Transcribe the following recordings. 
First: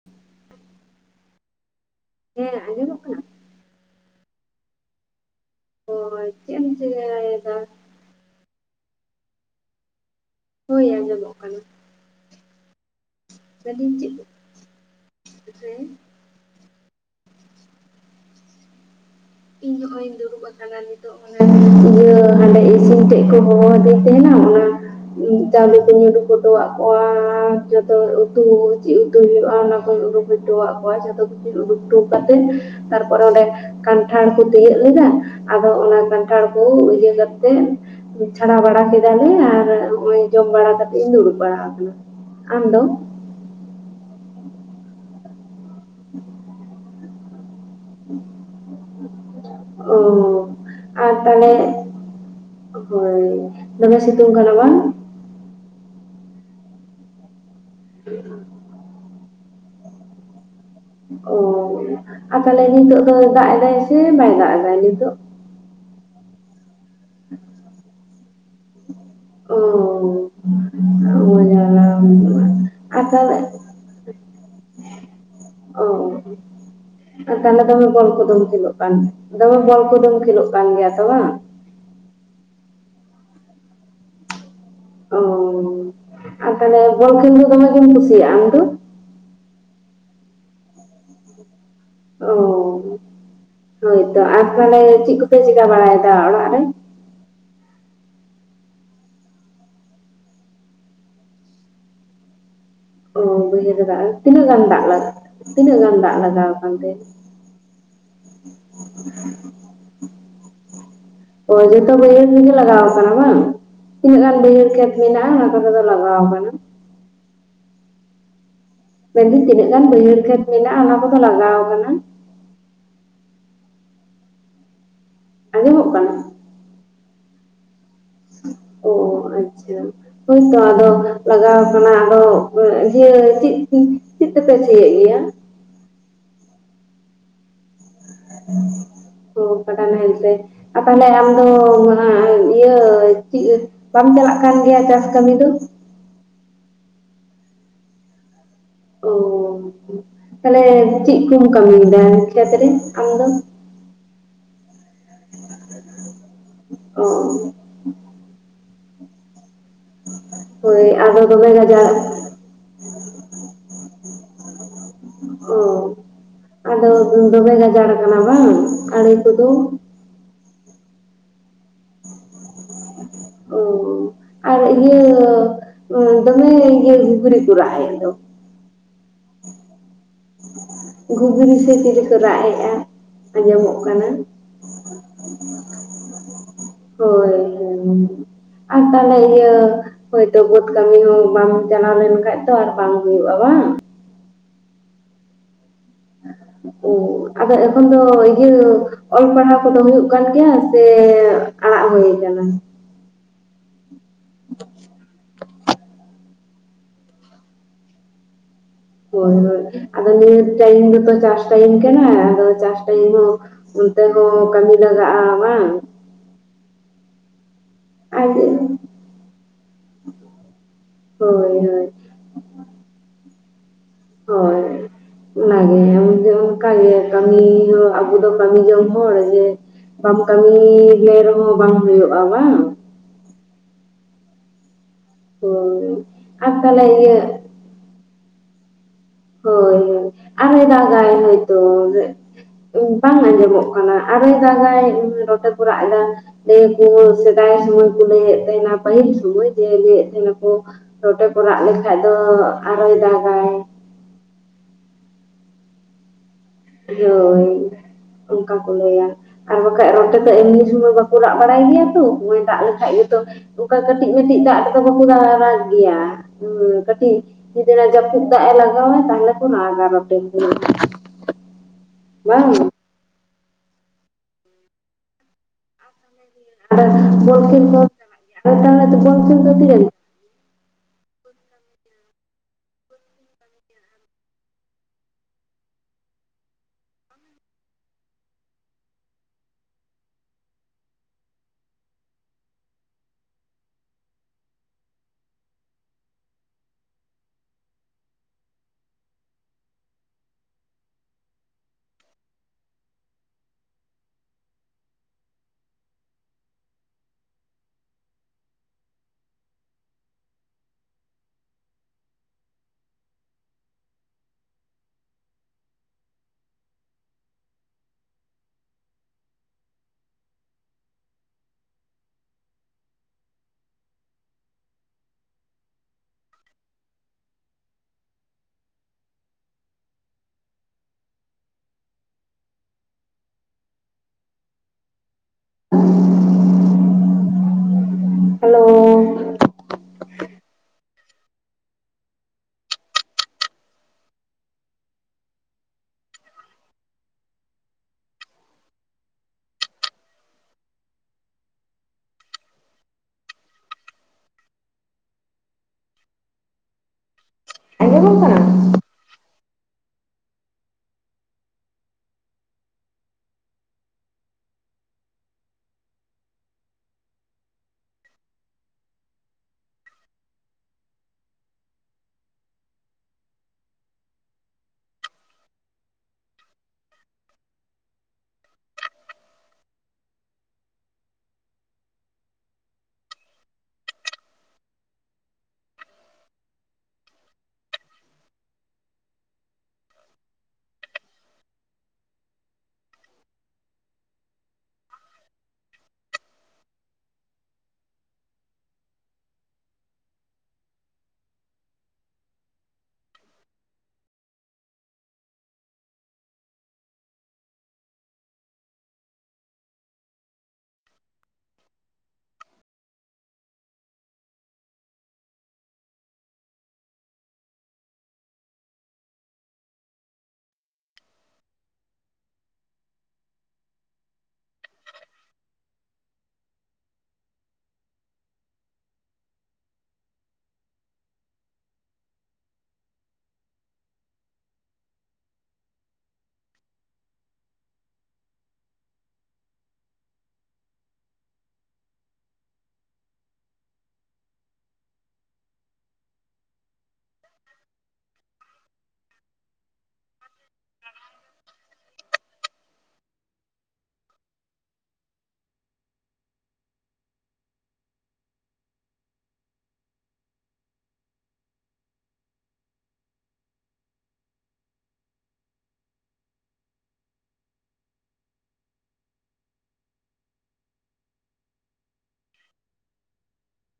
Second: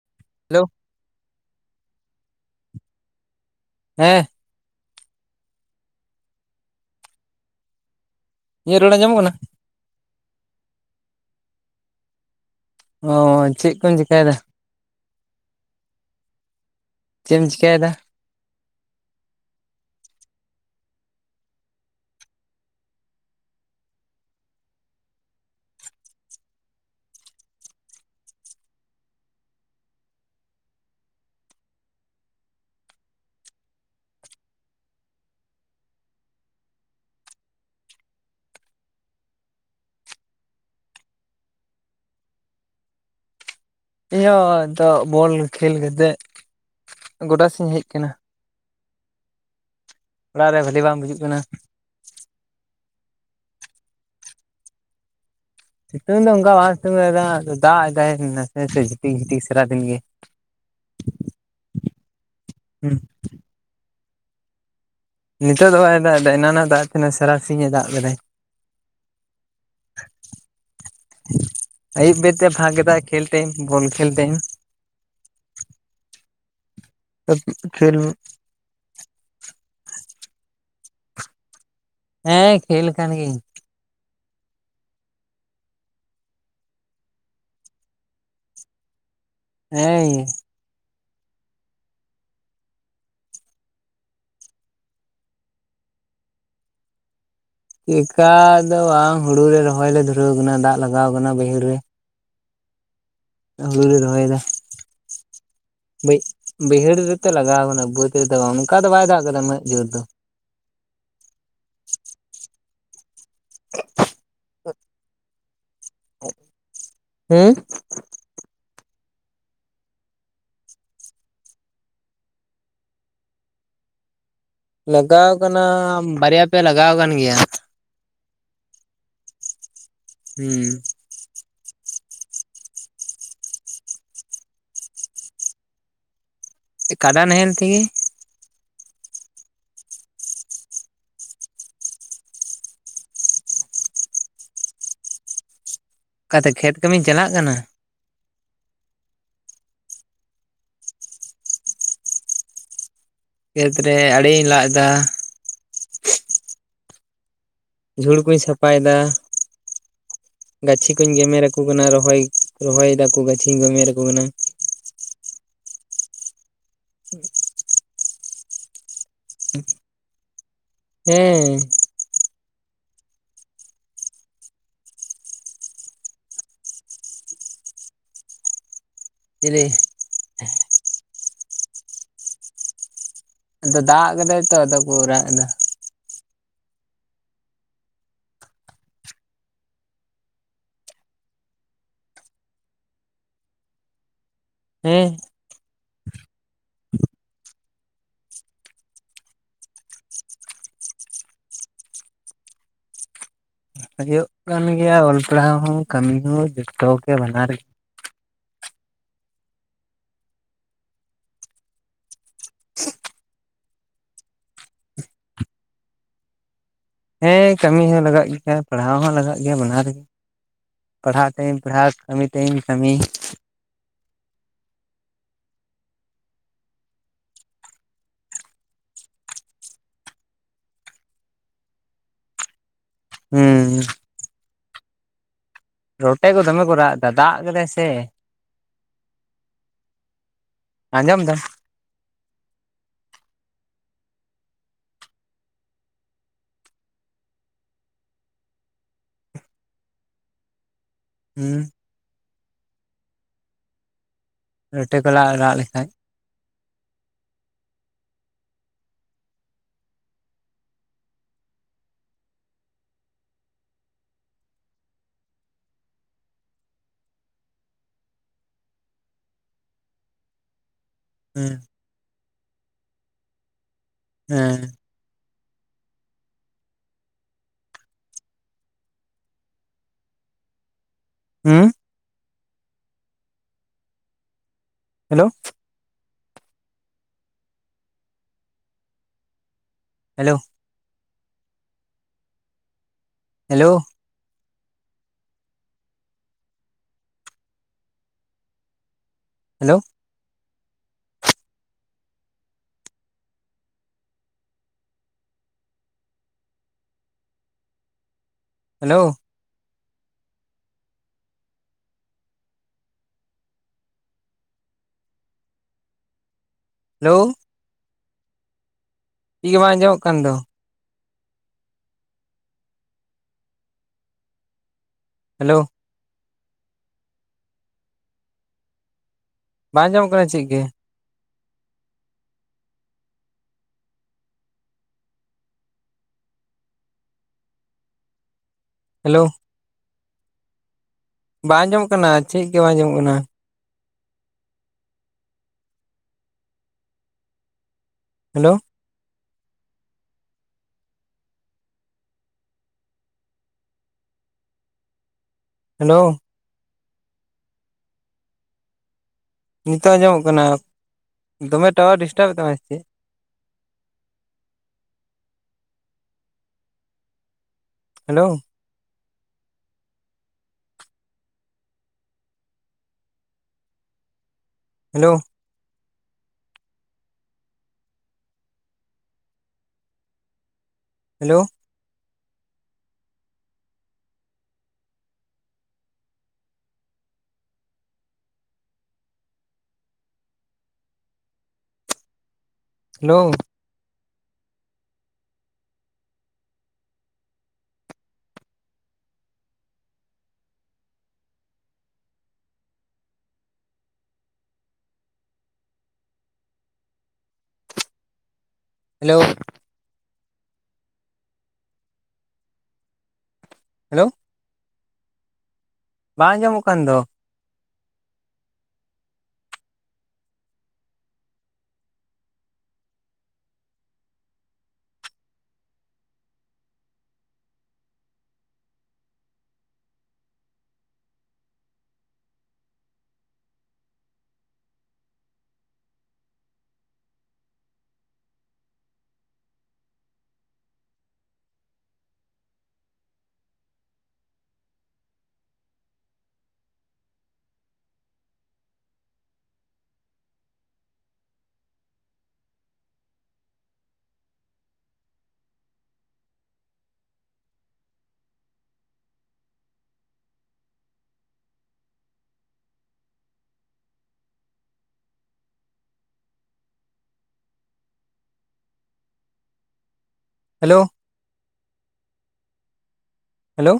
[inaudible] Hello ᱦᱮᱸ ᱟᱸᱡᱚᱢᱚᱜ ᱠᱟᱱᱟ? ᱦᱮᱸ ᱦᱳᱭ ᱪᱮᱫ ᱮᱢ ᱪᱤᱠᱟᱹᱭᱮᱫᱟ? ᱤᱧᱟᱜ ᱨᱚᱲ ᱟᱸᱡᱚᱢᱚᱜ ᱠᱟᱱᱟ? ᱦᱳᱭ ᱟᱸᱡᱚᱢᱚᱜ ᱠᱟᱱᱟ᱾ ᱚ ᱪᱮᱫ ᱠᱚᱧ ᱢᱮᱱᱫᱟᱹᱧ ᱪᱮᱠᱟᱭᱮᱫᱟ? [unintelligible] ᱪᱮᱫ ᱮᱢ ᱪᱤᱠᱟᱹᱭᱮᱫᱟ? ᱤᱧ ᱦᱚᱧ ᱫᱩᱲᱩᱵ ᱟᱠᱟᱱᱟ᱾ ᱱᱤᱛᱚᱜ ᱢᱟᱱᱮ ᱤᱭᱟᱹ ᱦᱟᱸᱰᱮ ᱤᱥᱤᱱ ᱴᱮᱡ ᱠᱚ ᱦᱚᱦᱚᱣᱟᱫᱤᱧ ᱛᱟᱦᱮᱱᱟ ᱚᱱᱟ ᱪᱟᱣᱞᱮ ᱠᱩᱧ ᱩᱰᱩᱠ ᱦᱚᱴᱚᱣᱟᱜ ᱠᱚᱣᱟ ᱡᱚᱛᱚ ᱩᱛᱩ ᱪᱮᱫ ᱩᱛᱩ ᱦᱩᱭᱩᱜᱼᱟ ᱚᱱᱟᱠᱩᱧ ᱩᱰᱩᱠ ᱦᱚᱴᱩᱣᱟᱜ ᱠᱚᱣᱟ ᱡᱚᱛᱚ ᱠᱤᱪᱷᱩ ᱩᱰᱩᱠ ᱦᱚᱴᱩ ᱠᱟᱛᱮᱫ ᱛᱟᱨᱯᱚᱨᱮ ᱚᱱᱰᱮ ᱠᱟᱱᱴᱷᱟᱲ ᱠᱚ ᱛᱤᱭᱳᱜ ᱞᱮᱫᱟ ᱟᱫᱚ ᱚᱱᱟ ᱠᱟᱱᱴᱷᱟᱲ ᱠᱚ ᱤᱭᱟᱹ ᱠᱟᱛᱮᱜ ᱪᱷᱟᱲᱟᱣ ᱵᱟᱲᱟ ᱠᱮᱫᱟᱞᱮ ᱟᱨ ᱱᱚᱜ-ᱚᱭ ᱡᱚᱢ ᱵᱟᱲᱟ ᱠᱟᱛᱮᱜ ᱤᱧ ᱫᱩᱲᱩᱵ ᱵᱟᱲᱟ ᱟᱠᱟᱱᱟ᱾ ᱟᱢ ᱫᱚ? ᱤᱧ ᱦᱚᱸ ᱱᱤᱛᱚᱜ ᱵᱚᱞ ᱠᱷᱮᱞ ᱠᱟᱛᱮᱫ ᱜᱚᱰᱟ ᱥᱮᱡ ᱤᱧ ᱦᱮᱡ ᱟᱠᱟᱱᱟ᱾ ᱳ ᱚᱲᱟᱜ ᱨᱮ ᱵᱷᱟᱹᱞᱤ ᱵᱟᱝ ᱟᱨ ᱵᱩᱡᱩᱜ ᱠᱟᱱᱟ ᱛᱟᱦᱚᱞᱮ ᱦᱳᱭ ᱫᱚᱢᱮ ᱥᱤᱛᱩᱝ ᱠᱟᱱᱟ ᱵᱟᱝ? ᱥᱤᱛᱩᱝ ᱫᱚ ᱚᱱᱠᱟ ᱵᱟᱭ ᱥᱤᱛᱩᱝ ᱞᱮᱫᱟ ᱫᱟᱜ ᱮᱫᱟᱭ ᱱᱟᱥᱮ ᱱᱟᱥᱮ ᱡᱷᱤᱴᱤᱠ ᱡᱷᱤᱴᱤᱠ ᱥᱟᱨᱟ ᱫᱤᱱ ᱜᱮ᱾ ᱚ ᱟᱨ ᱛᱟᱦᱚᱞᱮ ᱦᱩᱸ ᱱᱤᱛᱚᱜ ᱫᱚ ᱫᱟᱜ ᱮᱫᱟᱭ ᱥᱮ ᱵᱟᱭ ᱫᱟᱜ ᱮᱫᱟᱭ ᱱᱤᱛᱚᱜ? ᱱᱤᱛᱚᱜ ᱫᱚ ᱵᱟᱭ ᱫᱟᱜ ᱮᱫᱟᱭ ᱮᱱᱟᱱᱮ ᱫᱟᱜ ᱮ ᱛᱟᱦᱮᱱᱟᱭ ᱥᱟᱨᱟᱥᱤᱧ ᱮ ᱫᱟᱜ ᱞᱮᱫᱟᱭ᱾ ᱳᱻ ᱟᱹᱭᱩᱵ ᱵᱮᱨ ᱛᱮ ᱯᱷᱟᱸᱠᱮ ᱫᱟᱭ ᱟᱨ ᱠᱷᱮᱞ ᱛᱟᱦᱚᱞᱮ ᱴᱟᱭᱤᱢ ᱵᱚᱞ ᱠᱷᱮᱞ ᱴᱟᱭᱤᱢ᱾ ᱚ ᱛᱟᱦᱚᱞᱮ ᱫᱚᱢᱮ ᱠᱷᱮᱞ ᱵᱚᱞ ᱠᱚᱫᱚᱢ ᱠᱷᱤᱞᱳᱜ ᱠᱟᱱ ᱫᱚᱢᱮ ᱵᱚᱞ ᱠᱚᱫᱚᱢ ᱠᱷᱮᱞᱳᱜ ᱠᱟᱱ ᱜᱮᱭᱟ ᱛᱚ ᱵᱟᱝ᱾ ᱦᱮᱸ ᱠᱷᱮᱞ ᱠᱟᱱ ᱜᱤᱭᱟᱹᱧ᱾ ᱚ ᱟᱨ ᱛᱟᱦᱞᱮ ᱵᱚᱞ ᱠᱷᱮᱞ ᱫᱚ ᱫᱚᱢᱮ ᱜᱮᱢ ᱠᱩᱥᱤᱭᱟᱜᱼᱟ ᱟᱢ ᱫᱚ? ᱦᱮᱸᱻ ᱚ, ᱦᱳᱭᱛᱚ, ᱟᱨ ᱛᱟᱦᱞᱮ ᱪᱮᱜ ᱠᱚᱯᱮ ᱪᱮᱠᱟ ᱵᱟᱲᱟᱭᱫᱟ ᱚᱲᱟᱜ ᱨᱮ? ᱪᱮᱠᱟ ᱫᱚ ᱵᱟᱝ ᱦᱩᱲᱩ ᱨᱮ ᱨᱚᱦᱚᱭ ᱞᱮ ᱫᱷᱩᱨᱟᱹᱣ ᱠᱟᱱᱟ, ᱫᱟᱜ ᱞᱟᱜᱟᱣ ᱠᱟᱱᱟ ᱵᱟᱹᱭᱦᱟᱹᱲ ᱨᱮ᱾ ᱚ ᱵᱟᱹᱭᱦᱟᱹᱲ ᱨᱮ ᱫᱟᱜ, ᱛᱤᱱᱟᱹᱜ ᱜᱟᱱ ᱫᱟᱜ ᱞᱟᱜᱟ ᱵᱟᱹ ᱵᱟᱹᱭᱦᱟᱹᱲ ᱨᱮᱛᱮᱜ ᱞᱟᱜᱟᱣ ᱠᱟᱱᱟ ᱵᱟᱹᱫᱽ ᱨᱮᱫᱚ ᱵᱟᱝ, ᱚᱱᱠᱟ ᱫᱚ ᱵᱟᱭ ᱫᱟᱜ ᱠᱟᱫᱟ ᱩᱱᱟᱹᱜ ᱡᱳᱨ ᱫᱚ᱾ ᱚ ᱡᱷᱚᱛᱚ ᱵᱟᱹᱭᱦᱟᱹᱲ ᱨᱮᱜᱮ ᱞᱟᱜᱟᱣ ᱠᱟᱱᱟ ᱵᱟᱝ, ᱛᱤᱱᱟᱹᱜ ᱜᱟᱱ ᱵᱟᱹᱭᱦᱟᱹᱲ ᱠᱷᱮᱛ ᱢᱮᱱᱟᱜᱼᱟ ᱚᱱᱟ ᱠᱚᱨᱮ ᱫᱚ ᱞᱟᱜᱟᱣ ᱠᱟᱱᱟ? ᱦᱩᱸ? ᱢᱮᱱᱫᱟᱹᱧ ᱛᱤᱱᱟᱹᱜ ᱜᱟᱱ ᱵᱟᱹᱭᱦᱟᱹᱲ ᱠᱷᱮᱛ ᱢᱮᱱᱟᱜᱼᱟ ᱚᱱᱟ ᱠᱚᱫᱚ ᱞᱟᱜᱟᱣ ᱠᱟᱱᱟ? ᱞᱟᱜᱟᱣ ᱠᱟᱱᱟ ᱟᱸᱡᱚᱢᱚᱜ ᱠᱟᱱᱟ ᱵᱟᱨᱭᱟ ᱯᱮᱭᱟ ᱞᱟᱜᱟᱣ ᱠᱟᱱ ᱜᱮᱭᱟ᱾ ᱚ ᱚ ᱟᱪᱪᱷᱟ ᱦᱳᱭᱛᱚ ᱦᱩᱸ ᱟᱫᱚ ᱞᱟᱜᱟᱣ ᱠᱟᱱᱟ ᱟᱫᱚ ᱤᱭᱟᱹ ᱪᱮᱫ ᱛᱮ ᱪᱮᱫ ᱛᱮᱯᱮ ᱥᱤᱭᱮᱫ ᱜᱮᱭᱟ? ᱮ ᱠᱟᱰᱟ ᱱᱟᱦᱮᱞ ᱛᱮᱜᱮ᱾ ᱚ ᱠᱟᱰᱟ ᱱᱟᱦᱮᱞ ᱛᱮ᱾ ᱟᱨ ᱛᱟᱦᱞᱮ ᱟᱢᱫᱚ ᱚᱱᱟ ᱤᱭᱟᱹ ᱪᱮᱫ ᱵᱟᱢ ᱪᱟᱞᱟᱜ ᱠᱟᱱ ᱜᱮᱭᱟ ᱪᱟᱥ ᱠᱟᱹᱢᱤ ᱫᱚ? ᱚᱠᱟᱛᱮ ᱠᱷᱮᱛ ᱠᱟᱹᱢᱤᱧ ᱪᱟᱞᱟᱜ ᱠᱟᱱᱟ᱾ ᱳ ᱛᱟᱦᱞᱮ ᱪᱮᱜ ᱠᱚᱢ ᱠᱟᱹᱢᱤᱭᱮᱫᱟ ᱠᱷᱮᱛ ᱨᱮ ᱟᱢ ᱫᱚ? ᱠᱷᱮᱛᱨᱮ ᱟᱲᱮᱧ ᱞᱟᱜ ᱫᱟ᱾ ᱚ ᱚ᱾ ᱡᱷᱩᱲ ᱠᱩᱧ ᱥᱟᱯᱷᱟᱭᱮᱫᱟ, ᱦᱳᱭ ᱜᱟᱹᱪᱷᱤ ᱠᱩᱧ ᱟᱫᱚ ᱜᱮᱢᱨᱟ ᱫᱚᱢᱮ ᱟᱠᱚ ᱠᱟᱱᱟ ᱜᱟᱡᱟᱲ ᱨᱚᱦᱚᱭ ᱨᱚᱦᱚᱭ ᱫᱟᱠᱚ ᱜᱟᱹᱪᱷᱤᱧ ᱜᱮᱢᱮᱨ ᱟᱠᱚ ᱠᱟᱱᱟ᱾ ᱚ ᱟᱫᱚ ᱫᱚᱢᱮ ᱜᱟᱡᱟᱲ ᱠᱟᱱᱟ ᱵᱟᱝ ᱟᱰᱮ ᱦᱮᱸ᱾ ᱚ ᱟᱨ ᱤᱭᱟᱹ ᱩᱸ ᱫᱚᱢᱮ ᱤᱭᱟᱹ ᱜᱷᱩᱜᱨᱤ ᱠᱚ ᱨᱟᱜ-ᱮᱫ ᱫᱚ᱾ ᱪᱤᱞᱤ? ᱜᱷᱩᱜᱽᱨᱤ ᱥᱮ ᱪᱤᱞᱤᱠᱚ ᱨᱟᱜ ᱮᱜᱼᱟ᱾ ᱟᱸᱡᱚᱢᱚᱜ ᱟᱫᱚ ᱠᱟᱱᱟ, ᱫᱟᱜ ᱠᱟᱫᱟᱭ ᱛᱚ ᱟᱫᱚ ᱠᱚ ᱨᱟᱜ ᱮᱫᱟ ᱦᱳᱭ ᱦᱳᱭ᱾ ᱟᱨ ᱛᱟᱦᱞᱮ ᱤᱭᱟᱹ ᱦᱳᱭᱛᱚ ᱵᱟᱹᱫᱽ ᱠᱟᱹᱢᱤ ᱦᱚᱸ ᱵᱟᱢ ᱪᱟᱞᱟᱣ ᱞᱮᱱᱠᱷᱟᱡ ᱫᱚ ᱟᱨ ᱵᱟᱝ ᱦᱩᱭᱩᱜᱼᱟ, ᱵᱟᱝ? ᱦᱮᱸ᱾ [inaudible] ᱳ ᱟᱫᱚ ᱮᱠᱷᱚᱱ ᱫᱚ ᱤᱭᱟᱹ ᱚᱞ ᱯᱟᱲᱦᱟᱣ ᱠᱚᱫᱚ ᱦᱩᱭᱩᱜ ᱠᱟᱱ ᱜᱮᱭᱟ ᱥᱮ ᱟᱲᱟᱜ ᱦᱳᱭ ᱠᱟᱱᱟ᱾ ᱦᱳᱭᱳᱜ ᱠᱟᱱ ᱜᱮᱭᱟ ᱚᱞ ᱯᱟᱲᱦᱟᱣ ᱦᱚᱸ ᱠᱟᱹᱢᱤ ᱦᱚᱸ ᱡᱷᱚᱛᱚ ᱜᱮ ᱵᱟᱱᱟᱨ ᱦᱳᱭ ᱦᱳᱭ, ᱟᱫᱚ ᱱᱤᱭᱟᱹ ᱴᱟᱭᱤᱢ ᱫᱚᱛᱚ ᱪᱟᱥ ᱴᱟᱭᱤᱢ ᱠᱟᱱᱟ ᱟᱫᱚ ᱪᱟᱥ ᱴᱟᱭᱤᱢ ᱦᱚᱸ ᱚᱱᱛᱮ ᱦᱚᱸ ᱠᱟᱢᱤ ᱞᱟᱜᱟᱜᱼᱟ ᱵᱟᱝ᱾ ᱦᱮᱸ ᱠᱟᱹᱢᱤ ᱦᱚᱸ ᱟᱨ ᱞᱟᱜᱟᱜ ᱜᱮᱭᱟ ᱯᱟᱲᱦᱟᱣ ᱦᱚᱸ ᱞᱟᱜᱟᱜ ᱜᱮᱭᱟ ᱵᱟᱱᱟᱨ ᱨᱮ ᱯᱟᱲᱦᱟᱜ ᱦᱳᱭ ᱴᱟᱭᱤᱢ ᱦᱳᱭ ᱯᱟᱲᱦᱟᱜ ᱠᱟᱹᱢᱤ ᱴᱟᱭᱤᱢ ᱠᱟᱹᱢᱤ ᱦᱳᱭ ᱚᱱᱟ ᱜᱮ ᱮᱢᱚᱱ ᱡᱮ ᱚᱱᱠᱟ ᱜᱮ ᱠᱟᱹᱢᱤ ᱦᱚᱸ ᱟᱵᱚ ᱫᱚ ᱠᱟᱹᱢᱤ ᱡᱚᱝ ᱦᱚᱲ ᱡᱮ, ᱵᱟᱢ ᱠᱟᱹᱢᱤ ᱞᱮ ᱨᱮᱦᱚᱸ ᱵᱟᱝ ᱦᱳᱭᱳᱜᱼᱟ ᱵᱟᱝ ᱦᱩᱸ [unintelligible] ᱨᱚᱴᱮ ᱠᱚ ᱟᱨ ᱫᱚᱢᱮ ᱠᱚ ᱛᱟᱦᱚᱞᱮ ᱨᱟᱜ ᱮᱫᱟ ᱤᱭᱟᱹ ᱫᱟᱜ ᱠᱟᱫᱟᱭ ᱥᱮ ᱦᱳᱭ ᱦᱳᱭ ᱟᱨᱦᱚᱭ ᱫᱟᱜ ᱟᱭ ᱟᱸᱡᱚᱢ ᱫᱟᱢ ᱦᱳᱭᱛᱚ ᱵᱟᱝ ᱟᱸᱡᱚᱢᱚᱜ ᱠᱟᱱᱟ ᱟᱨᱚᱭ ᱫᱟᱜᱟᱭ ᱨᱚᱴᱮ ᱠᱚ ᱨᱟᱜ ᱮᱫᱟ ᱞᱟᱭᱟᱠᱚ ᱥᱮᱫᱟᱭ ᱥᱚᱢᱚᱭ ᱠᱚ ᱞᱟᱹᱭ ᱮᱫ ᱛᱟᱦᱮᱱᱟ ᱯᱟᱹᱦᱤᱞ ᱥᱚᱢᱚᱭ ᱞᱟᱹᱭ ᱮᱫ ᱛᱟᱦᱮᱸ ᱱᱟᱠᱚ ᱨᱚᱴᱮ ᱠᱚ ᱨᱟᱜ ᱦᱩᱸ ᱞᱮᱠᱷᱟᱡ ᱫᱚ ᱟᱨᱚᱭ ᱫᱟᱜᱟᱭ᱾ ᱨᱚᱴᱮ ᱠᱚᱞᱟ ᱨᱟᱜ ᱞᱮᱠᱷᱟᱡ ᱦᱳᱭ ᱚᱱᱠᱟ ᱠᱚ ᱞᱟᱹᱭᱟ᱾ ᱟᱨ ᱵᱟᱠᱷᱟᱡ ᱨᱚᱰᱮ ᱛᱚ ᱮᱢᱱᱤ ᱥᱚᱢᱚᱭ ᱵᱟᱠᱚ ᱨᱟᱜ ᱵᱟᱲᱟᱭ ᱜᱮᱭᱟ ᱛᱚ ᱱᱚᱭ ᱚᱭ ᱫᱟᱜ ᱞᱮᱠᱷᱟᱡ ᱜᱮᱛᱚ ᱚᱱᱠᱟ ᱠᱟᱹᱴᱤᱡ ᱠᱟᱹᱴᱤᱡ ᱫᱟᱜ ᱨᱮᱫᱚ ᱵᱟᱠᱚ ᱨᱟᱜ ᱜᱮᱭᱟ ᱤᱭᱟᱹ ᱠᱟᱹᱴᱤᱡ ᱡᱩᱫᱤ ᱚᱱᱟ ᱡᱟᱹᱯᱩᱫ ᱫᱟᱜ ᱮ ᱞᱟᱜᱟᱣᱟᱭ ᱛᱟᱦᱚᱞᱮ ᱠᱚ ᱨᱟᱜᱼᱟ ᱨᱚᱴᱮ ᱠᱚᱼᱼ ᱦᱮᱸ ᱵᱟᱝ ᱟᱡᱚᱢᱼᱼ ᱦᱮᱸ [unintelligible] ᱦᱩᱸ hello hello hello hello hello hello ᱪᱤᱠ ᱜᱮ ᱵᱟᱝ ᱟᱸᱡᱚᱢᱚᱜ ᱠᱟᱱ ᱫᱚ ᱦᱮᱞᱳ ᱵᱟᱝ ᱟᱸᱡᱚᱢᱚᱜ ᱠᱟᱱᱟ ᱪᱮᱫ ᱜᱮ᱾ [inaudible] ᱦᱮᱞᱳ ᱦᱮᱞᱳ ᱵᱟᱝ ᱟᱸᱡᱚᱢᱚᱜ ᱠᱟᱱᱟ ᱪᱮᱫ ᱜᱮ ᱵᱟᱝ ᱟᱸᱡᱚᱢᱚᱜ ᱠᱟᱱᱟ᱾ ᱦᱮᱞᱳ ᱦᱮᱞᱳ ᱟᱸᱡᱚᱢᱚᱜ ᱠᱟᱱᱟ? ᱱᱤᱛᱚᱜ ᱟᱸᱡᱚᱢᱚᱜ ᱠᱟᱱᱟ ᱫᱚᱢᱮ ᱴᱟᱣᱟᱨ ᱰᱤᱥᱴᱟᱵᱮᱫ ᱛᱟᱢᱟᱭ ᱥᱮ ᱪᱮᱫ? Hello hello hello hello hello hello ᱵᱟᱝ ᱟᱸᱡᱚᱢᱚᱜ ᱠᱟᱱ ᱫᱚ? Hello hello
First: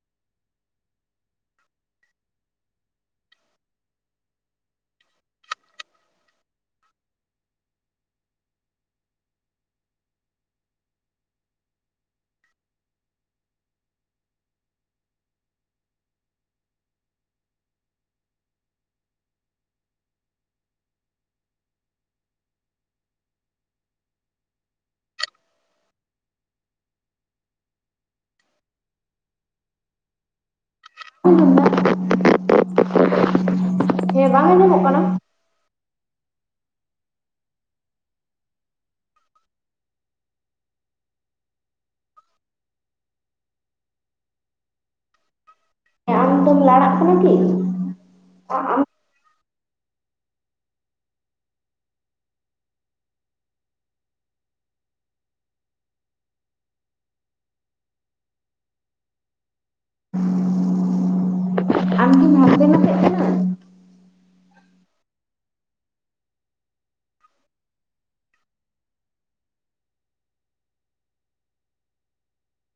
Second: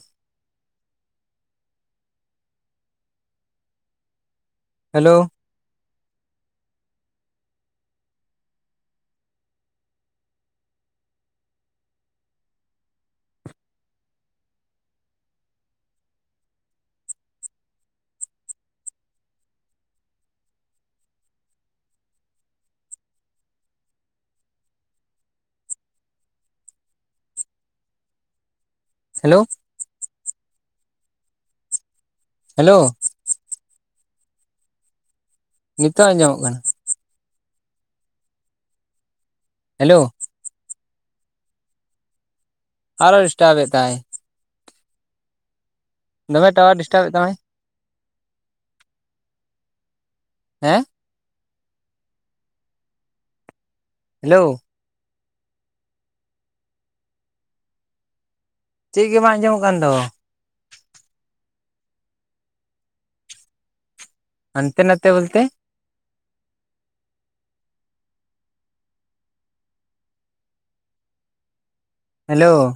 hello hello [inaudible] hello? ᱦᱮᱸ ᱵᱟᱝ ᱟᱸᱡᱚᱢᱚᱜ ᱠᱟᱱᱟ? ᱱᱤᱛᱚ ᱟᱸᱡᱟᱢᱚᱜ ᱠᱟᱱᱟ᱾ ᱦᱮᱞᱳ? ᱟᱨᱚ ᱰᱤᱥᱴᱟᱯ ᱮᱫ ᱛᱟᱭ ᱟᱢ ᱫᱚᱢᱮ ᱫᱚᱢ ᱴᱟᱣᱟᱨ ᱞᱟᱲᱟᱜ ᱰᱤᱥᱴᱟᱵ ᱮᱫ ᱠᱟᱱᱟ ᱠᱤ? ᱛᱟᱢᱟᱭ ᱟᱢ ᱦᱮᱸ ᱦᱮᱞᱳ ᱪᱮᱫ ᱜᱮ ᱵᱟᱝ ᱟᱸᱡᱚᱢᱚᱜ ᱠᱟᱱ ᱫᱚ? [inaudible] ᱟᱢᱜᱤᱢ ᱦᱟᱱᱛᱮ ᱱᱟᱛᱮ ᱠᱟᱱᱟ᱾ ᱦᱚᱱᱛᱮ ᱱᱟᱛᱮ ᱵᱚᱞᱛᱮ᱾ ᱦᱮᱞᱳ?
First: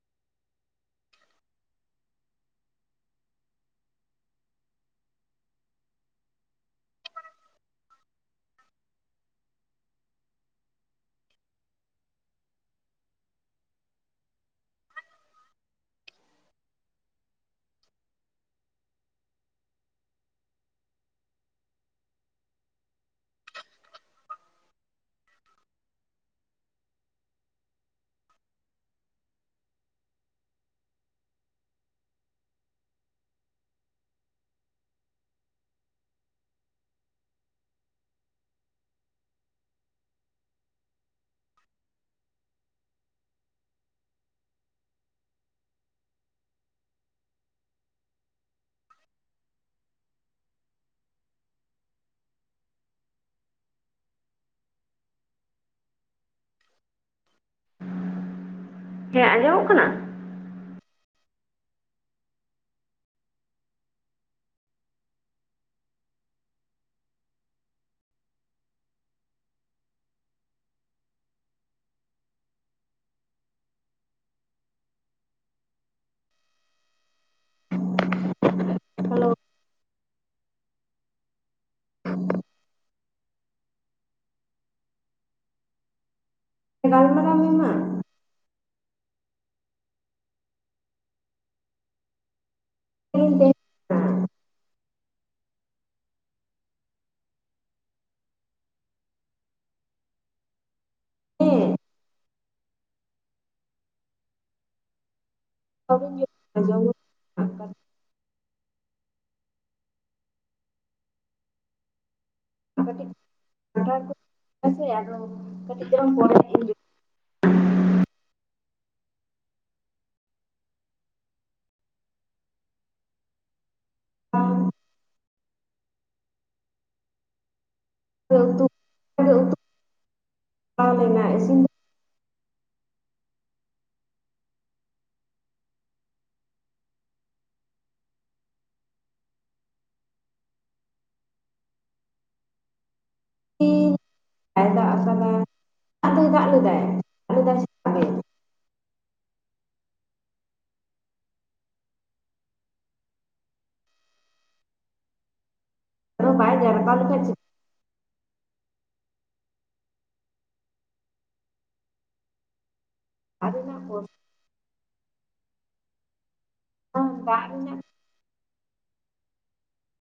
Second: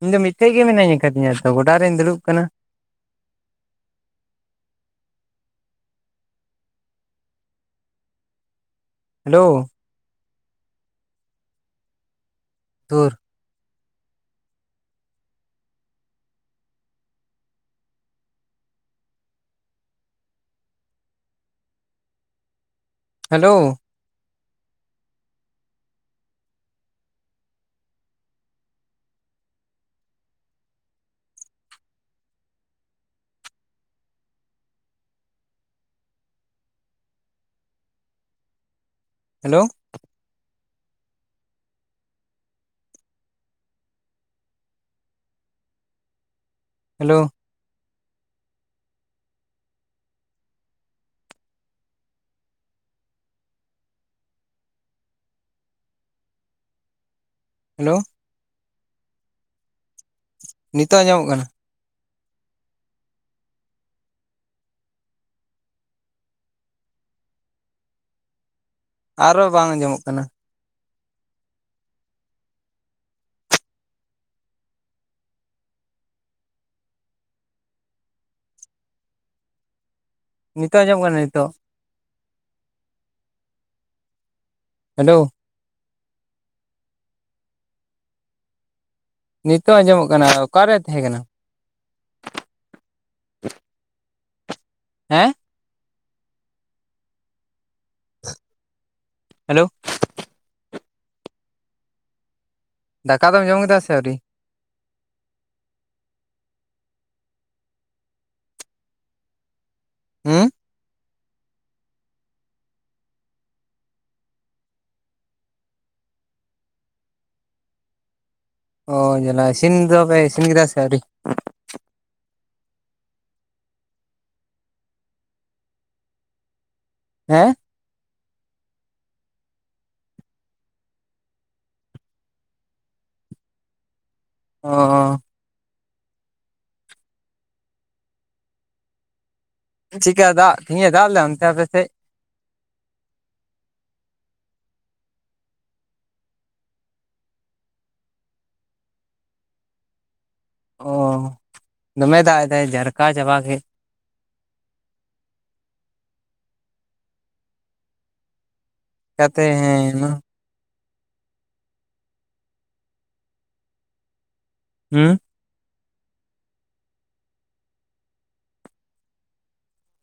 ᱤᱧ ᱫᱚ ᱢᱤᱫᱴᱮᱱ ᱜᱮ ᱢᱤᱹᱱᱟᱧ ᱟᱠᱟᱫᱤᱧᱟ ᱛᱚ ᱾ᱜᱚᱰᱟ ᱨᱤᱧ ᱫᱩᱲᱩᱵ ᱠᱟᱱᱟ᱾ ᱦᱮᱞᱳ? ᱫᱷᱩᱨ ᱦᱮᱞᱳ? Hello hello? ᱦᱮᱞᱳ᱾ ᱦᱮᱸ ᱟᱸᱡᱚᱢᱚᱜ ᱠᱟᱱᱟ? ᱱᱤᱛᱚᱜ ᱟᱧᱡᱚᱢᱚᱜ ᱠᱟᱱᱟ᱾ ᱟᱨᱦᱚ ᱵᱟᱝ ᱟᱸᱡᱚᱢᱚᱜ ᱠᱟᱱᱟ? ᱦᱮᱞᱳ ᱱᱤᱛᱚᱜ ᱟᱸᱡᱚᱢᱚᱜ ᱠᱟᱱᱟ ᱾ᱱᱤᱛᱚᱜ? ᱦᱮᱞᱳ ᱜᱟᱞᱢᱟᱨᱟᱣ ᱢᱮ ᱢᱟ? ᱱᱤᱛᱚᱜ ᱟᱸᱡᱚᱢᱚᱜ ᱠᱟᱱᱟ᱾ ᱚᱠᱟᱨᱮ ᱛᱟᱦᱮᱸ ᱠᱟᱱᱟ? ᱨᱩᱢ ᱛᱮ ᱦᱮᱸ ᱦᱮᱞᱳ ᱦᱮᱸ ᱫᱟᱠᱟ ᱫᱚᱢ ᱡᱚᱢ ᱠᱮᱫᱟ ᱥᱮ ᱟᱹᱣᱨᱤ? ᱵᱟᱝ ᱤᱧ ᱡᱚᱢ [unintelligible] ᱦᱩᱸ [unintelligible] ᱠᱟᱹᱴᱤᱡ ᱪᱩᱞᱟᱝ ᱯᱚᱨᱮ ᱧᱚᱜ ᱚ ᱡᱟᱱᱟ ᱤᱥᱤᱱ ᱫᱚᱯᱮ ᱤᱥᱤᱱ ᱠᱮᱫᱟ ᱥᱮ ᱟᱣᱨᱤ? ᱦᱮᱸ [unintelligible] ᱚᱸ ᱪᱤᱠᱟ ᱫᱟᱜ ᱛᱮᱦᱮᱧ ᱮᱸ ᱫᱟᱜ ᱞᱮᱫᱟ ᱚᱱᱛᱮ ᱟᱯᱮᱥᱮᱫ? [inaudible] ᱞᱮᱫᱟᱭ ᱥᱮᱛᱟᱜ ᱨᱮ ᱚ ᱫᱚᱢᱮ ᱫᱟᱜ ᱮᱫᱟᱭ ᱡᱟᱨᱠᱟᱣ ᱪᱟᱵᱟ ᱠᱮ ᱟᱫᱚ ᱵᱟᱭ ᱡᱟᱨᱯᱟᱣ ᱞᱮᱠᱷᱟᱡ ᱠᱟᱛᱮ ᱦᱮᱸ [inaudible] [inaudible] [inaudible]